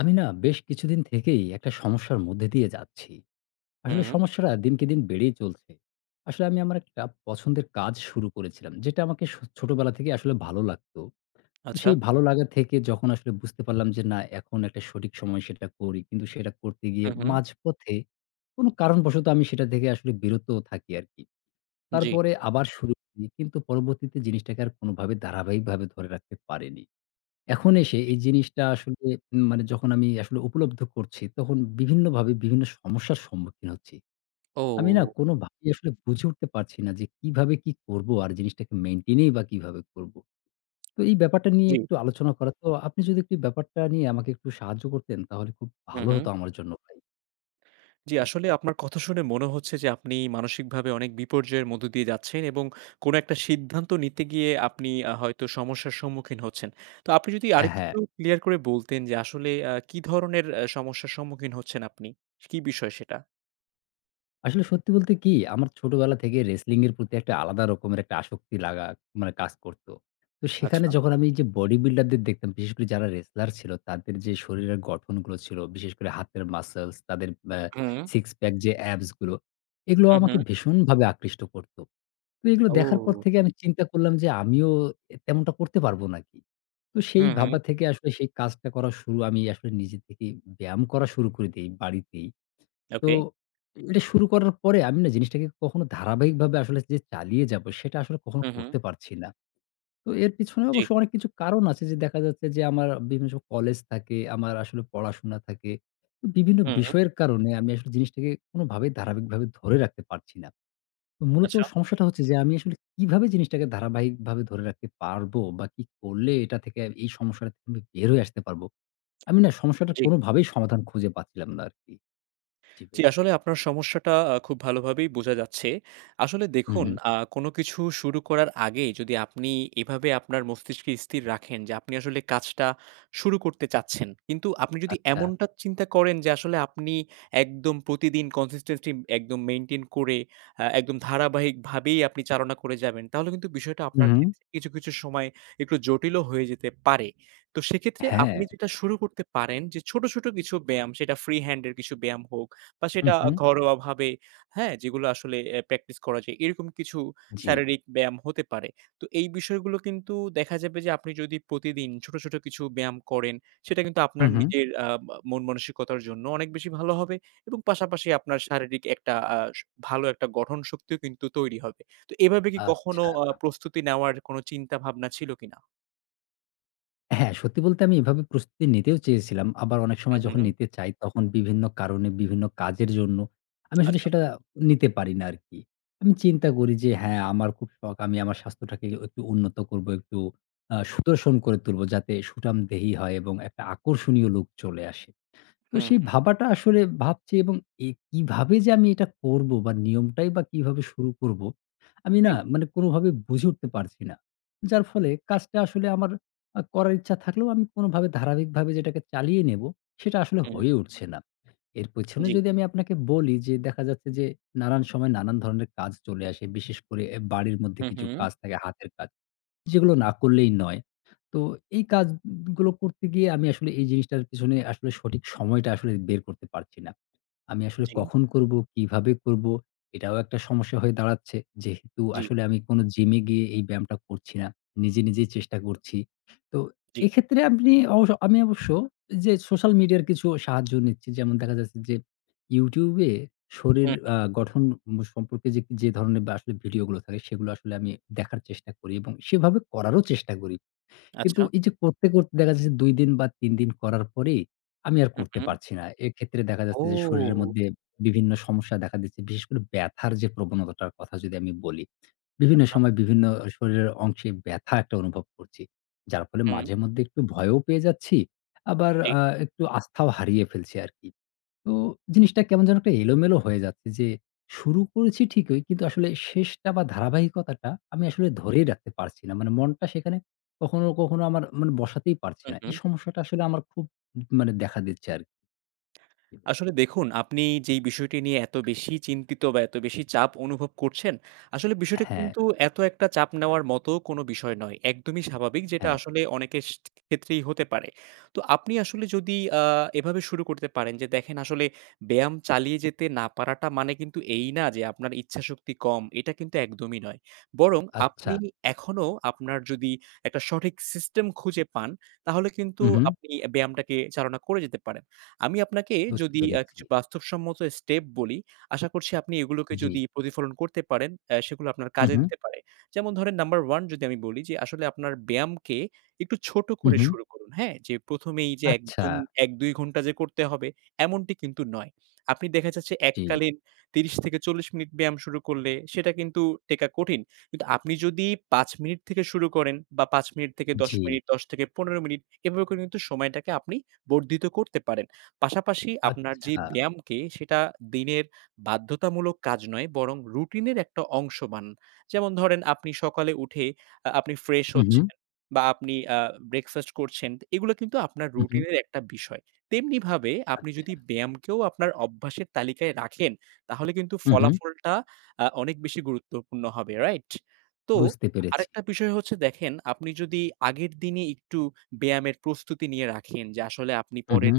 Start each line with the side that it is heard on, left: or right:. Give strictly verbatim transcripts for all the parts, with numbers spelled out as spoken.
left: আমি না বেশ কিছুদিন থেকেই একটা সমস্যার মধ্যে দিয়ে যাচ্ছি। আসলে
right: হুম,
left: সমস্যাটা দিনকে দিন বেড়েই চলছে। আসলে আমি আমার একটা পছন্দের কাজ শুরু করেছিলাম। যেটা আমাকে স ছোটবেলা থেকে আসলে ভালো লাগতো। তো
right: আচ্ছা।
left: সেই ভালো লাগা থেকে যখন আসলে বুঝতে পারলাম যে না এখন একটা সঠিক সময় সেটা করি। কিন্তু সেটা করতে গিয়ে
right: হু, হুম।
left: মাঝপথে কোনো কারণবশত আমি সেটা থেকে আসলে বিরত থাকি আরকি।
right: জি।
left: তারপরে আবার শুরু করি। কিন্তু পরবর্তীতে জিনিসটাকে আর কোনোভাবে ধারাবাহিকভাবে ধরে রাখতে পারিনি। এখন এসে এই জিনিসটা আসলে উম মানে যখন আমি আসলে উপলব্ধ করছি, তখন বিভিন্নভাবে বিভিন্ন সমস্যার সম্মুখীন হচ্ছি। আমি না
right: ও!
left: কোনোভাবেই আসলে বুঝে উঠতে পারছি না যে কিভাবে কি করব? আর জিনিসটাকে মেইনটেইন ই বা কিভাবে করব? তো এই ব্যাপারটা নিয়ে
right: জি।
left: একটু আলোচনা করা। তো আপনি যদি একটু ব্যাপারটা নিয়ে আমাকে একটু সাহায্য করতেন তাহলে খুব
right: হু,
left: ভালো
right: হুম।
left: হতো আমার জন্য ভাই।
right: জি,
left: জি।
right: আসলে আপনার কথা শুনে মনে হচ্ছে যে আপনি মানসিকভাবে অনেক বিপর্যয়ের মধ্য দিয়ে যাচ্ছেন এবং কোনো একটা সিদ্ধান্ত নিতে গিয়ে আপনি আ হয়তো সমস্যার সম্মুখীন হচ্ছেন। তো আপনি যদি
left: অ্যা
right: আরেকটু
left: হ্যাঁ।
right: ক্লিয়ার করে বলতেন যে আসলে আ কি ধরনের আ সমস্যার সম্মুখীন হচ্ছেন আপনি? কি বিষয় সেটা?
left: আসলে সত্যি বলতে কি, আমার ছোটবেলা থেকে wrestling এর প্রতি একটা আলাদা রকমের একটা আসক্তি লাগা মানে কাজ করত। তো সেখানে
right: আচ্ছা।
left: যখন আমি এই যে বডি বিল্ডারদের দেখতাম, বিশেষ করে যারা wrestler ছিল, তাদের যে শরীরের গঠনগুলো ছিল, বিশেষ করে হাতের মাসলস, তাদের অ্যা
right: হুম,
left: সিক্স প্যাক যে অ্যাবস গুলো, এগুলো
right: হু,
left: আমাকে
right: হুম।
left: ভীষণভাবে আকৃষ্ট করত। তো এগুলো দেখার পর
right: ও!
left: থেকে আমি চিন্তা করলাম যে আমিও এ তেমনটা করতে পারবো নাকি? তো
right: হু,
left: সেই
right: হুম।
left: ভাবা থেকে আসলে সেই কাজটা করা শুরু আমি আসলে নিজে থেকেই ব্যায়াম করা শুরু করে দেই বাড়িতেই। তো
right: ওকে।
left: এটা শুরু করার পরে আমি না জিনিসটাকে কখনো ধারাবাহিকভাবে আসলে যে চালিয়ে যাব সেটা আসলে কখনো
right: হু, হুম।
left: করতে পারছি না। তো এর পিছনে
right: জি।
left: অবশ্য অনেক কিছু কারণ আছে যে দেখা যাচ্ছে যে আমার বিভিন্ন সময় কলেজ থাকে, আমার আসলে পড়াশোনা থাকে। তো বিভিন্ন
right: হুম,
left: বিষয়ের কারণে আমি আসলে জিনিসটাকে কোনোভাবেই ধারাবাহিকভাবে ধরে রাখতে পারছি না। তো মূলত
right: আচ্ছা।
left: সমস্যাটা হচ্ছে যে আমি আসলে কিভাবে জিনিসটাকে ধারাবাহিকভাবে ধরে রাখতে পারবো বা কি করলে এটা থেকে এই সমস্যাটা থেকে আমি বের হয়ে আসতে পারবো? আমি না সমস্যাটার
right: জি।
left: কোনোভাবেই সমাধান খুঁজে পাচ্ছিলাম না আরকি। জি
right: জি,
left: ভাই।
right: আসলে আপনার সমস্যাটা আ খুব ভালোভাবেই বোঝা যাচ্ছে। আসলে
left: হুম,
right: দেখুন,
left: হুম।
right: আ কোনো কিছু শুরু করার আগে যদি আপনি এভাবে আপনার মস্তিষ্কে স্থির রাখেন যে, আপনি আসলে কাজটা শুরু করতে চাচ্ছেন। কিন্তু আপনি যদি
left: আচ্ছা।
right: এমনটা চিন্তা করেন যে, আসলে আপনি একদম প্রতিদিন consistency একদম মেইনটেইন করে আ একদম ধারাবাহিকভাবেই আপনি চালনা করে যাবেন, তাহলে কিন্তু বিষয়টা
left: হুম,
right: আপনার
left: হুম।
right: ক্ষেত্রে কিছু, কিছু সময় একটু জটিলও হয়ে যেতে পারে। তো সেক্ষেত্রে
left: হ্যাঁ।
right: আপনি যেটা শুরু করতে পারেন যে, ছোট, ছোট কিছু ব্যায়াম, সেটা ফ্রি হ্যান্ড এর কিছু ব্যায়াম হোক বা
left: হুম,
right: সেটা
left: হুম।
right: ঘরোয়াভাবে, হ্যাঁ? যেগুলো আসলে অ্যা প্র্যাকটিস করা যায়। এরকম কিছু
left: জি।
right: শারীরিক ব্যায়াম হতে পারে। তো এই বিষয়গুলো কিন্তু দেখা যাবে যে আপনি যদি প্রতিদিন ছোট, ছোট কিছু ব্যায়াম করেন, সেটা কিন্তু আপনার
left: হুম, হুম।
right: নিজের আ মা মন মানসিকতার জন্য অনেক বেশি ভালো হবে এবং পাশাপাশি আপনার শারীরিক একটা আ স ভালো একটা গঠন শক্তিও কিন্তু তৈরি হবে। তো এভাবে কি কখনো
left: আচ্ছা।
right: আ প্রস্তুতি নেওয়ার কোনো চিন্তা ভাবনা ছিল কিনা?
left: হ্যাঁ, সত্যি বলতে আমি এভাবে প্রস্তুতি নিতেও চেয়েছিলাম। আবার অনেক সময়
right: হুম,
left: যখন
right: হুম।
left: নিতে চাই তখন বিভিন্ন কারণে, বিভিন্ন কাজের জন্য আমি আসলে
right: আচ্ছা।
left: সেটা নিতে পারি না আরকি। আমি চিন্তা
right: জি।
left: করি যে হ্যাঁ, আমার খুব শখ আমি আমার স্বাস্থ্যটাকে একটু উন্নত করব, একটু আ সুদর্শন করে তুলব যাতে সুঠামদেহী হয় এবং একটা আকর্ষণীয় লুক চলে আসে। তো
right: হুম,
left: সেই
right: হুম।
left: ভাবাটা আসলে ভাবছি এবং এ কিভাবে যে আমি এটা করব বা নিয়মটাই বা কিভাবে শুরু করব? আমি না
right: জি।
left: মানে কোনোভাবে বুঝে উঠতে পারছি না। যার ফলে কাজটা আসলে আমার আ করার ইচ্ছা থাকলেও আমি কোনোভাবে ধারাবাহিকভাবে যেটাকে চালিয়ে নেব, সেটা আসলে
right: হুম।
left: হয়ে উঠছে না। এর পেছনে
right: জি।
left: যদি আমি আপনাকে বলি যে দেখা যাচ্ছে যে নানান সময় নানান ধরনের কাজ চলে আসে। বিশেষ করে এ বাড়ির মধ্যে
right: হুম,
left: কিছু
right: হুম।
left: কাজ থাকে হাতের কাজ। যেগুলো না করলেই নয়। তো এই কাজগুলো করতে গিয়ে আমি আসলে এই জিনিসটার পিছনে আসলে সঠিক সময়টা আসলে বের করতে পারছি না। আমি আসলে
right: জি,
left: কখন করব, কিভাবে করব, এটাও একটা সমস্যা হয়ে দাঁড়াচ্ছে। যেহেতু
right: জি,
left: আসলে আমি কোনো জিমে গিয়ে এই ব্যায়ামটা করছি না। নিজে, নিজেই চেষ্টা করছি। তো
right: জি।
left: এক্ষেত্রে আপনি অবশ্য আমি অবশ্য যে সোশ্যাল মিডিয়ার কিছু সাহায্য নিচ্ছি। যেমন দেখা যাচ্ছে যে YouTube এ শরীর
right: হুম।
left: আ গঠন ম সম্পর্কে যে, যে ধরনের বা আসলে ভিডিওগুলো থাকে সেগুলো আসলে আমি দেখার চেষ্টা করি এবং সেভাবে করারও চেষ্টা করি। কিন্তু
right: আচ্ছা।
left: এই যে করতে, করতে দেখা যাচ্ছে দুই দিন বা তিন দিন করার পরেই আমি আর
right: হুম,
left: করতে
right: হুম।
left: পারছি না। এক্ষেত্রে দেখা যাচ্ছে যে শরীরের
right: ও!
left: মধ্যে বিভিন্ন সমস্যা দেখা দিচ্ছে। বিশেষ করে ব্যাথার যে প্রবণতাটার কথা যদি আমি বলি। বিভিন্ন সময় বিভিন্ন শরীরের অংশে ব্যাথা একটা অনুভব করছি। যার ফলে
right: হুম,
left: মাঝে মধ্যে একটু ভয়ও পেয়ে যাচ্ছি। আবার
right: জি।
left: আ একটু আস্থাও হারিয়ে ফেলছি আরকি। তো জিনিসটা কেমন যেন একটা এলোমেলো হয়ে যাচ্ছে যে শুরু করেছি ঠিকই কিন্তু আসলে শেষটা বা ধারাবাহিকতাটা আমি আসলে ধরেই রাখতে পারছি না। মানে মনটা সেখানে কখনো, কখনো আমার মানে বসাতেই পারছি না। এই
right: হুম।
left: সমস্যাটা আসলে আমার খুব মানে দেখা দিচ্ছে আরকি।
right: আসলে দেখুন, আপনি যেই বিষয়টি নিয়ে এত বেশি চিন্তিত বা এত বেশি চাপ অনুভব করছেন, আসলে বিষয়টা
left: হ্যাঁ,
right: কিন্তু এত একটা চাপ নেওয়ার মতো কোনো বিষয় নয়। একদমই স্বাভাবিক যেটা
left: হ্যাঁ।
right: আসলে অনেকের স ক্ষেত্রেই হতে পারে। তো আপনি আসলে যদি আ এভাবে শুরু করতে পারেন যে দেখেন আসলে ব্যায়াম চালিয়ে যেতে না পারাটা মানে কিন্তু এই না যে আপনার ইচ্ছাশক্তি কম, এটা কিন্তু একদমই নয়। বরং
left: আচ্ছা।
right: আপনি এখনো আপনার যদি একটা সঠিক সিস্টেম খুঁজে পান, তাহলে কিন্তু
left: হু, হু।
right: আপনি ব্যায়ামটাকে চালনা করে যেতে পারেন। আমি আপনাকে
left: বুঝতে
right: যদি আ
left: পেরেছি।
right: কিছু বাস্তবসম্মত স্টেপ বলি, আশা করছি আপনি এগুলোকে
left: জি।
right: যদি প্রতিফলন করতে পারেন, অ্যা সেগুলো আপনার
left: হু,
right: কাজে
left: হু,
right: দিতে পারে। যেমন ধরেন নাম্বার এক যদি আমি বলি যে আসলে আপনার ব্যায়ামকে একটু ছোট
left: হু,
right: করে
left: হু।
right: শুরু করুন, হ্যাঁ? যে প্রথম এই যে
left: আচ্ছা।
right: একদম এক দুই ঘন্টা যে করতে হবে এমনটি কিন্তু নয়। আপনি দেখা যাচ্ছে
left: জি,
right: এককালীন ত্রিশ থেকে চল্লিশ মিনিট ব্যায়াম শুরু করলে সেটা কিন্তু টেকা কঠিন। কিন্তু আপনি যদি পাঁচ মিনিট থেকে শুরু করেন বা পাঁচ মিনিট থেকে দশ
left: জি।
right: মিনিট, দশ থেকে পনেরো মিনিট এভাবে করে কিন্তু সময়টাকে আপনি বর্ধিত করতে পারেন। পাশাপাশি আপনার
left: আচ্ছা।
right: যে ব্যায়ামকে সেটা দিনের বাধ্যতামূলক কাজ নয় বরং রুটিনের একটা অংশ বানান। যেমন ধরেন আপনি সকালে উঠে আ আপনি ফ্রেশ
left: হু, হু,
right: হচ্ছেন বা আপনি আ ব্রেকফাস্ট করছেন। এগুলো কিন্তু আপনার
left: হু, হু।
right: রুটিনের একটা বিষয়। তেমনিভাবে আপনি
left: আচ্ছা।
right: যদি ব্যায়ামকেও আপনার অভ্যাসের তালিকায় রাখেন, তাহলে কিন্তু
left: হু, হু।
right: ফলাফলটা আ অনেক বেশি গুরুত্বপূর্ণ হবে, রাইট? তো
left: বুঝতে পেরেছি।
right: আরেকটা বিষয় হচ্ছে দেখেন আপনি যদি আগের দিনে একটু ব্যায়ামের প্রস্তুতি নিয়ে রাখেন যে আসলে আপনি
left: হু, হু,
right: পরের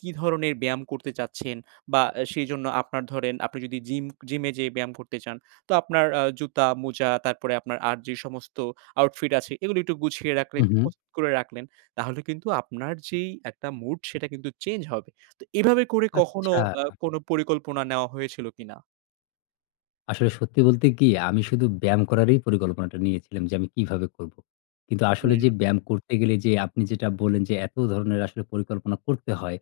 right: কি ধরনের ব্যায়াম করতে চাচ্ছেন? বা আ সেজন্য আপনার ধরেন আপনি যদি জিম জিমে যেয়ে ব্যায়াম করতে চান, তো আপনার আ জুতা, মোজা তারপরে আপনার আর যে সমস্ত আউটফিট আছে এগুলো একটু গুছিয়ে
left: হু,
right: রাখলেন,
left: হু।
right: প্রস্তুত করে রাখলেন। তাহলে কিন্তু আপনার যেই একটা মুড সেটা কিন্তু চেঞ্জ হবে। তো এভাবে করে কখনো
left: আচ্ছা।
right: আ কোনো পরিকল্পনা নেওয়া হয়েছিল কিনা?
left: আসলে সত্যি বলতে কি, আমি শুধু ব্যায়াম করারই পরিকল্পনাটা নিয়েছিলাম যে আমি কিভাবে করব। কিন্তু আসলে
right: হুম,
left: যে ব্যায়াম করতে গেলে যে আপনি যেটা বললেন যে এত ধরনের আসলে পরিকল্পনা করতে হয়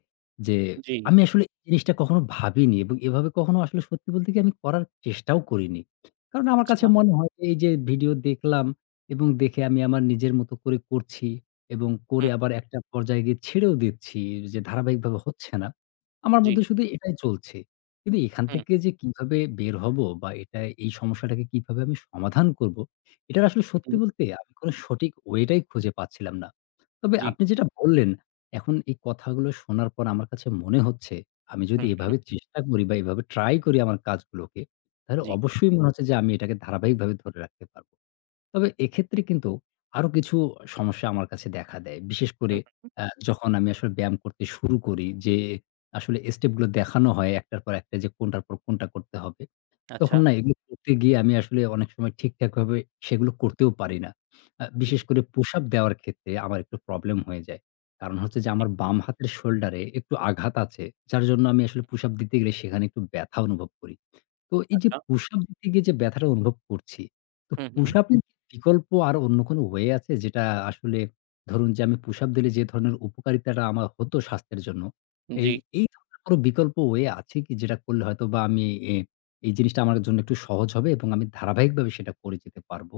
left: যে
right: জি,
left: আমি আসলে এই জিনিসটা কখনো ভাবিনি এবং এভাবে কখনো আসলে সত্যি বলতে কি আমি করার চেষ্টাও করিনি। কারণ আমার কাছে
right: আচ্ছা,
left: মনে হয় যে এই যে ভিডিও দেখলাম এবং দেখে আমি আমার নিজের মতো করে করছি এবং করে
right: হুম,
left: আবার একটা পর্যায়ে গিয়ে ছেড়েও দিচ্ছি যে ধারাবাহিকভাবে হচ্ছে না। আমার
right: জি,
left: মধ্যে শুধু এটাই চলছে। কিন্তু এখান
right: হুম,
left: থেকে যে কিভাবে বের হবো বা এটা এই সমস্যাটাকে কিভাবে আমি সমাধান করব, এটার আসলে সত্যি
right: হুম,
left: বলতে আমি কোন সঠিক ওয়েটাই খুঁজে পাচ্ছিলাম না। তবে
right: জি,
left: আপনি যেটা বললেন, এখন এই কথাগুলো শোনার পর আমার কাছে মনে হচ্ছে, আমি যদি
right: হুম, হুম,
left: এভাবে চেষ্টা করি বা এভাবে ট্রাই করি আমার কাজগুলোকে, তাহলে
right: জি,
left: অবশ্যই মনে হচ্ছে যে আমি এটাকে ধারাবাহিকভাবে ধরে রাখতে পারব। তবে এক্ষেত্রে
right: জি,
left: কিন্তু আরো কিছু সমস্যা আমার কাছে দেখা দেয়। বিশেষ করে
right: হুম, হুম,
left: আ যখন আমি আসলে ব্যায়াম করতে শুরু করি যে আসলে স্টেপগুলো দেখানো হয় একটার পর একটা যে কোনটার পর কোনটা করতে হবে।
right: আচ্ছা,
left: তখন না এগুলো করতে গিয়ে আমি আসলে অনেক সময় ঠিকঠাকভাবে সেগুলো করতেও পারি না। আ বিশেষ
right: জি,
left: করে পুশ আপ দেওয়ার ক্ষেত্রে আমার একটু প্রবলেম হয়ে যায়। কারণ হচ্ছে যে
right: জি,
left: আমার বাম হাতের শোল্ডারে একটু আঘাত আছে। যার জন্য আমি আসলে পুশ আপ দিতে গেলে সেখানে একটু ব্যথা অনুভব করি। তো এই যে
right: আচ্ছা,
left: পুশ আপ দিতে গিয়ে যে ব্যথাটা অনুভব করছি, তো
right: হুম, হুম,
left: পুশ আপ এর বিকল্প আর অন্য কোনো ওয়ে আছে যেটা আসলে ধরুন যে আমি পুশ আপ দিলে যে ধরনের উপকারিতাটা আমার হতো স্বাস্থ্যের জন্য, এই
right: জি।
left: এই ধরনের কোনো বিকল্প ওয়ে আছে কি যেটা করলে হয়তোবা আমি এ এই জিনিসটা আমার জন্য একটু সহজ হবে এবং আমি ধারাবাহিকভাবে সেটা করে যেতে পারব।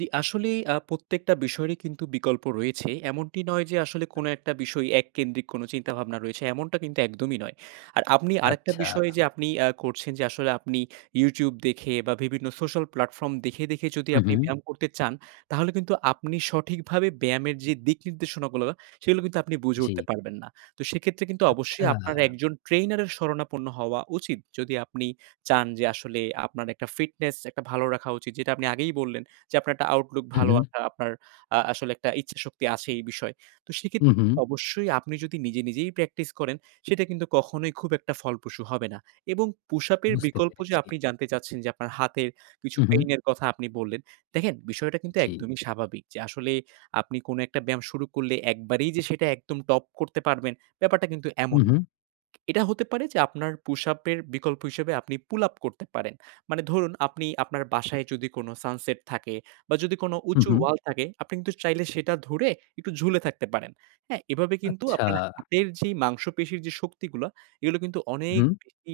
right: জি, আসলেই আ প্রত্যেকটা বিষয়েরই কিন্তু বিকল্প রয়েছে। এমনটি নয় যে আসলে কোনো একটা বিষয় এককেন্দ্রিক কোনো চিন্তাভাবনা রয়েছে, এমনটা কিন্তু একদমই নয়। আর আপনি আরেকটা
left: আচ্ছা।
right: বিষয় যে আপনি আ করছেন যে আসলে আপনি YouTube দেখে বা বিভিন্ন সোশ্যাল প্ল্যাটফর্ম দেখে, দেখে যদি
left: হু, হু।
right: আপনি ব্যায়াম করতে চান, তাহলে কিন্তু আপনি সঠিকভাবে ব্যায়ামের যে দিক নির্দেশনাগুলো, সেগুলো কিন্তু আপনি বুঝে
left: জি।
right: উঠতে পারবেন না। তো সেক্ষেত্রে কিন্তু
left: আচ্ছা।
right: অবশ্যই আপনার একজন ট্রেইনারের শরণাপন্ন হওয়া উচিত। যদি আপনি চান যে আসলে আপনার একটা ফিটনেস একটা ভালো রাখা উচিত, যেটা আপনি আগেই বললেন। যে আপনার একটা আউটলুক
left: হু,
right: ভালো
left: হু।
right: একটা আপনার আ আসলে একটা ইচ্ছাশক্তি আছে এই বিষয়ে। তো
left: হু,
right: সেক্ষেত্রে
left: হু।
right: কিন্তু অবশ্যই আপনি যদি নিজে, নিজেই প্র্যাকটিস করেন সেটা কিন্তু কখনোই খুব একটা ফলপ্রসূ হবে না। এবং পুশ আপ এর
left: বুঝতে
right: বিকল্প যে
left: পেরেছি।
right: আপনি জানতে চাচ্ছেন যে আপনার হাতের কিছু
left: হু, হু।
right: পেইন এর কথা আপনি বললেন। দেখেন বিষয়টা কিন্তু
left: জি।
right: একদমই স্বাভাবিক যে আসলে আপনি কোনো একটা ব্যায়াম শুরু করলে একবারেই যে সেটা একদম টপ করতে পারবেন ব্যাপারটা কিন্তু
left: হু,
right: এমন
left: হু।
right: না। এটা হতে পারে যে আপনার পুশ-আপ এর বিকল্প হিসেবে আপনি পুল-আপ করতে পারেন। মানে ধরুন আপনি আপনার বাসায় যদি কোনো সানসেট থাকে বা যদি কোনো
left: হু,
right: উঁচু
left: হু।
right: ওয়াল থাকে, আপনি কিন্তু চাইলে সেটা ধরে একটু ঝুলে থাকতে পারেন। হ্যাঁ? এভাবে কিন্তু
left: আচ্ছা।
right: আপনার হাতের যেই মাংসপেশির যে শক্তিগুলা, এগুলো কিন্তু অনেক
left: হু।
right: বেশি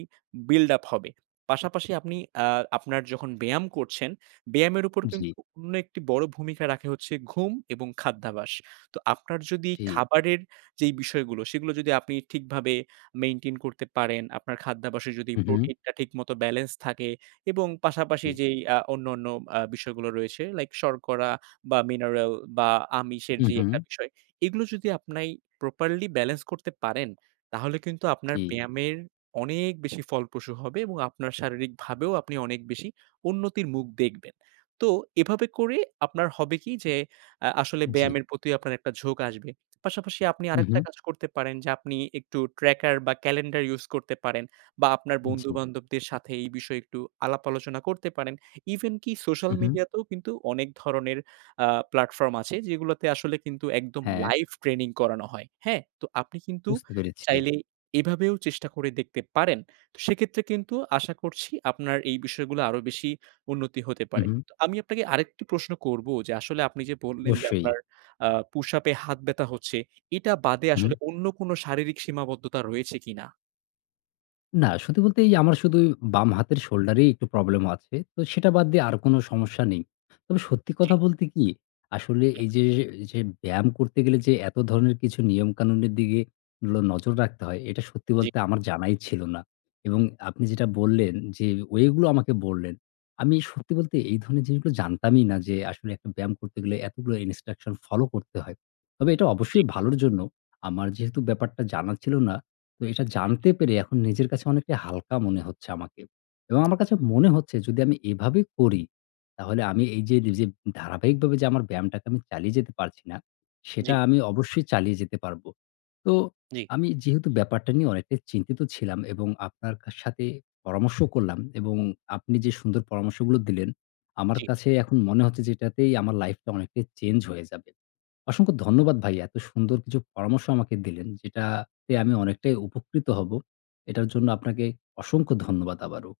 right: বিল্ড আপ হবে। পাশাপাশি আপনি আ আপনার যখন ব্যায়াম করছেন, ব্যায়ামের উপর
left: জি,
right: কিন্তু অন্য একটি বড় ভূমিকা রাখে হচ্ছে ঘুম এবং খাদ্যাভ্যাস। তো আপনার যদি
left: জি।
right: খাবারের যেই বিষয়গুলো, সেগুলো যদি আপনি ঠিকভাবে মেইনটেইন করতে পারেন। আপনার খাদ্যাভ্যাসে যদি
left: হু, হু।
right: প্রোটিনটা ঠিকমতো ব্যালেন্স থাকে এবং পাশাপাশি
left: জি।
right: যেই আ অন্যান্য আ বিষয়গুলো রয়েছে লাইক শর্করা বা মিনারেল বা আমিষের
left: হু,
right: যে
left: হু।
right: একটা বিষয়, এগুলো যদি আপনি প্রপারলি ব্যালেন্স করতে পারেন, তাহলে কিন্তু আপনার
left: জি,
right: ব্যায়ামের অনেক বেশি ফলপ্রসূ হবে এবং আপনার শারীরিকভাবেও আপনি অনেক বেশি উন্নতির মুখ দেখবেন। তো এভাবে করে আপনার হবে কি যে আ আসলে
left: জি।
right: ব্যায়ামের প্রতি আপনার একটা ঝোঁক আসবে। পাশাপাশি আপনি
left: হু, হু।
right: আরেকটা কাজ করতে পারেন যে আপনি একটু ট্র্যাকার বা ক্যালেন্ডার ইউজ করতে পারেন বা আপনার
left: জি।
right: বন্ধু-বান্ধবদের সাথে এই বিষয়ে একটু আলাপ আলোচনা করতে পারেন। ইভেন কি সোশ্যাল
left: হু, হু।
right: মিডিয়াতেও কিন্তু অনেক ধরনের আ প্ল্যাটফর্ম আছে যেগুলোতে আসলে কিন্তু একদম
left: হ্যাঁ,
right: লাইভ ট্রেনিং করানো হয়। হ্যাঁ? তো আপনি কিন্তু
left: বুঝতে পেরেছি।
right: চাইলে এভাবেও চেষ্টা করে দেখতে পারেন। তো সেক্ষেত্রে কিন্তু আশা করছি আপনার এই বিষয়গুলো আরো বেশি উন্নতি হতে
left: হু,
right: পারে।
left: হু।
right: তো আমি আপনাকে আরেকটি প্রশ্ন করব যে আসলে আপনি যে বললেন যে
left: অবশ্যই।
right: আপনার আ পুশ আপ এ হাত ব্যথা হচ্ছে। এটা বাদে
left: হু।
right: আসলে অন্য কোনো শারীরিক সীমাবদ্ধতা রয়েছে কিনা?
left: না, সত্যি বলতে এই আমার শুধু বাম হাতের শোল্ডারেই একটু প্রবলেম আছে। তো সেটা বাদ দিয়ে আর কোনো সমস্যা নেই। তবে সত্যি
right: জি,
left: কথা বলতে কি, আসলে এই যে, যে ব্যায়াম করতে গেলে যে এত ধরনের কিছু নিয়মকানুনের দিকে লো নজর রাখতে হয়, এটা সত্যি
right: জি,
left: বলতে আমার জানাই ছিল না। এবং আপনি যেটা বললেন যে ওয়ে গুলো আমাকে বললেন, আমি সত্যি বলতে এই ধরনের জিনিসগুলো জানতামই না যে আসলে একটা ব্যায়াম করতে গেলে এতগুলো ইনস্ট্রাকশন ফলো করতে হয়। তবে এটা অবশ্যই ভালোর জন্য। আমার যেহেতু ব্যাপারটা জানা ছিল না তো এটা জানতে পেরে এখন নিজের কাছে অনেকটাই হালকা মনে হচ্ছে আমাকে। এবং আমার কাছে মনে হচ্ছে যদি আমি এভাবে করি, তাহলে আমি এই যে যে ধারাবাহিকভাবে যে আমার ব্যায়ামটাকে আমি চালিয়ে যেতে পারছি না, সেটা
right: জি,
left: আমি অবশ্যই চালিয়ে যেতে পারবো। তো
right: জি,
left: আমি যেহেতু ব্যাপারটা নিয়ে অনেকটাই চিন্তিত ছিলাম এবং আপনার কা সাথে পরামর্শ করলাম এবং আপনি যে সুন্দর পরামর্শগুলো দিলেন, আমার
right: জি।
left: কাছে এখন মনে হচ্ছে যে এটাতেই আমার লাইফটা অনেকটাই চেঞ্জ হয়ে যাবে। অসংখ্য ধন্যবাদ ভাই। এত সুন্দর কিছু পরামর্শ আমাকে দিলেন যেটাতে আমি অনেকটাই উপকৃত হব। এটার জন্য আপনাকে অসংখ্য ধন্যবাদ আবারও।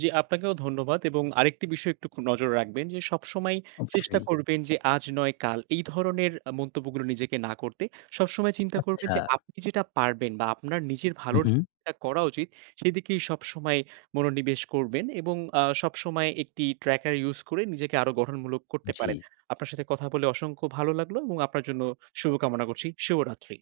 right: জি, আপনাকেও ধন্যবাদ এবং আরেকটি বিষয় একটু খু নজরে রাখবেন যে, সবসময় চেষ্টা
left: অবশ্যই।
right: করবেন যে, আজ নয় কাল এই ধরনের আ মন্তব্যগুলো নিজেকে না করতে। সবসময় চিন্তা করবেন
left: আচ্ছা।
right: যে, আপনি যেটা পারবেন বা আপনার নিজের
left: হু,
right: ভালোর
left: হু।
right: যেটা করা উচিত, সেদিকেই সবসময় মনোনিবেশ করবেন এবং আ সবসময় একটি ট্র্যাকার ইউজ করে নিজেকে আরো গঠনমূলক করতে
left: জি।
right: পারেন। আপনার সাথে কথা বলে অসংখ্য ভালো লাগলো এবং আপনার জন্য শুভকামনা করছি। শুভরাত্রি।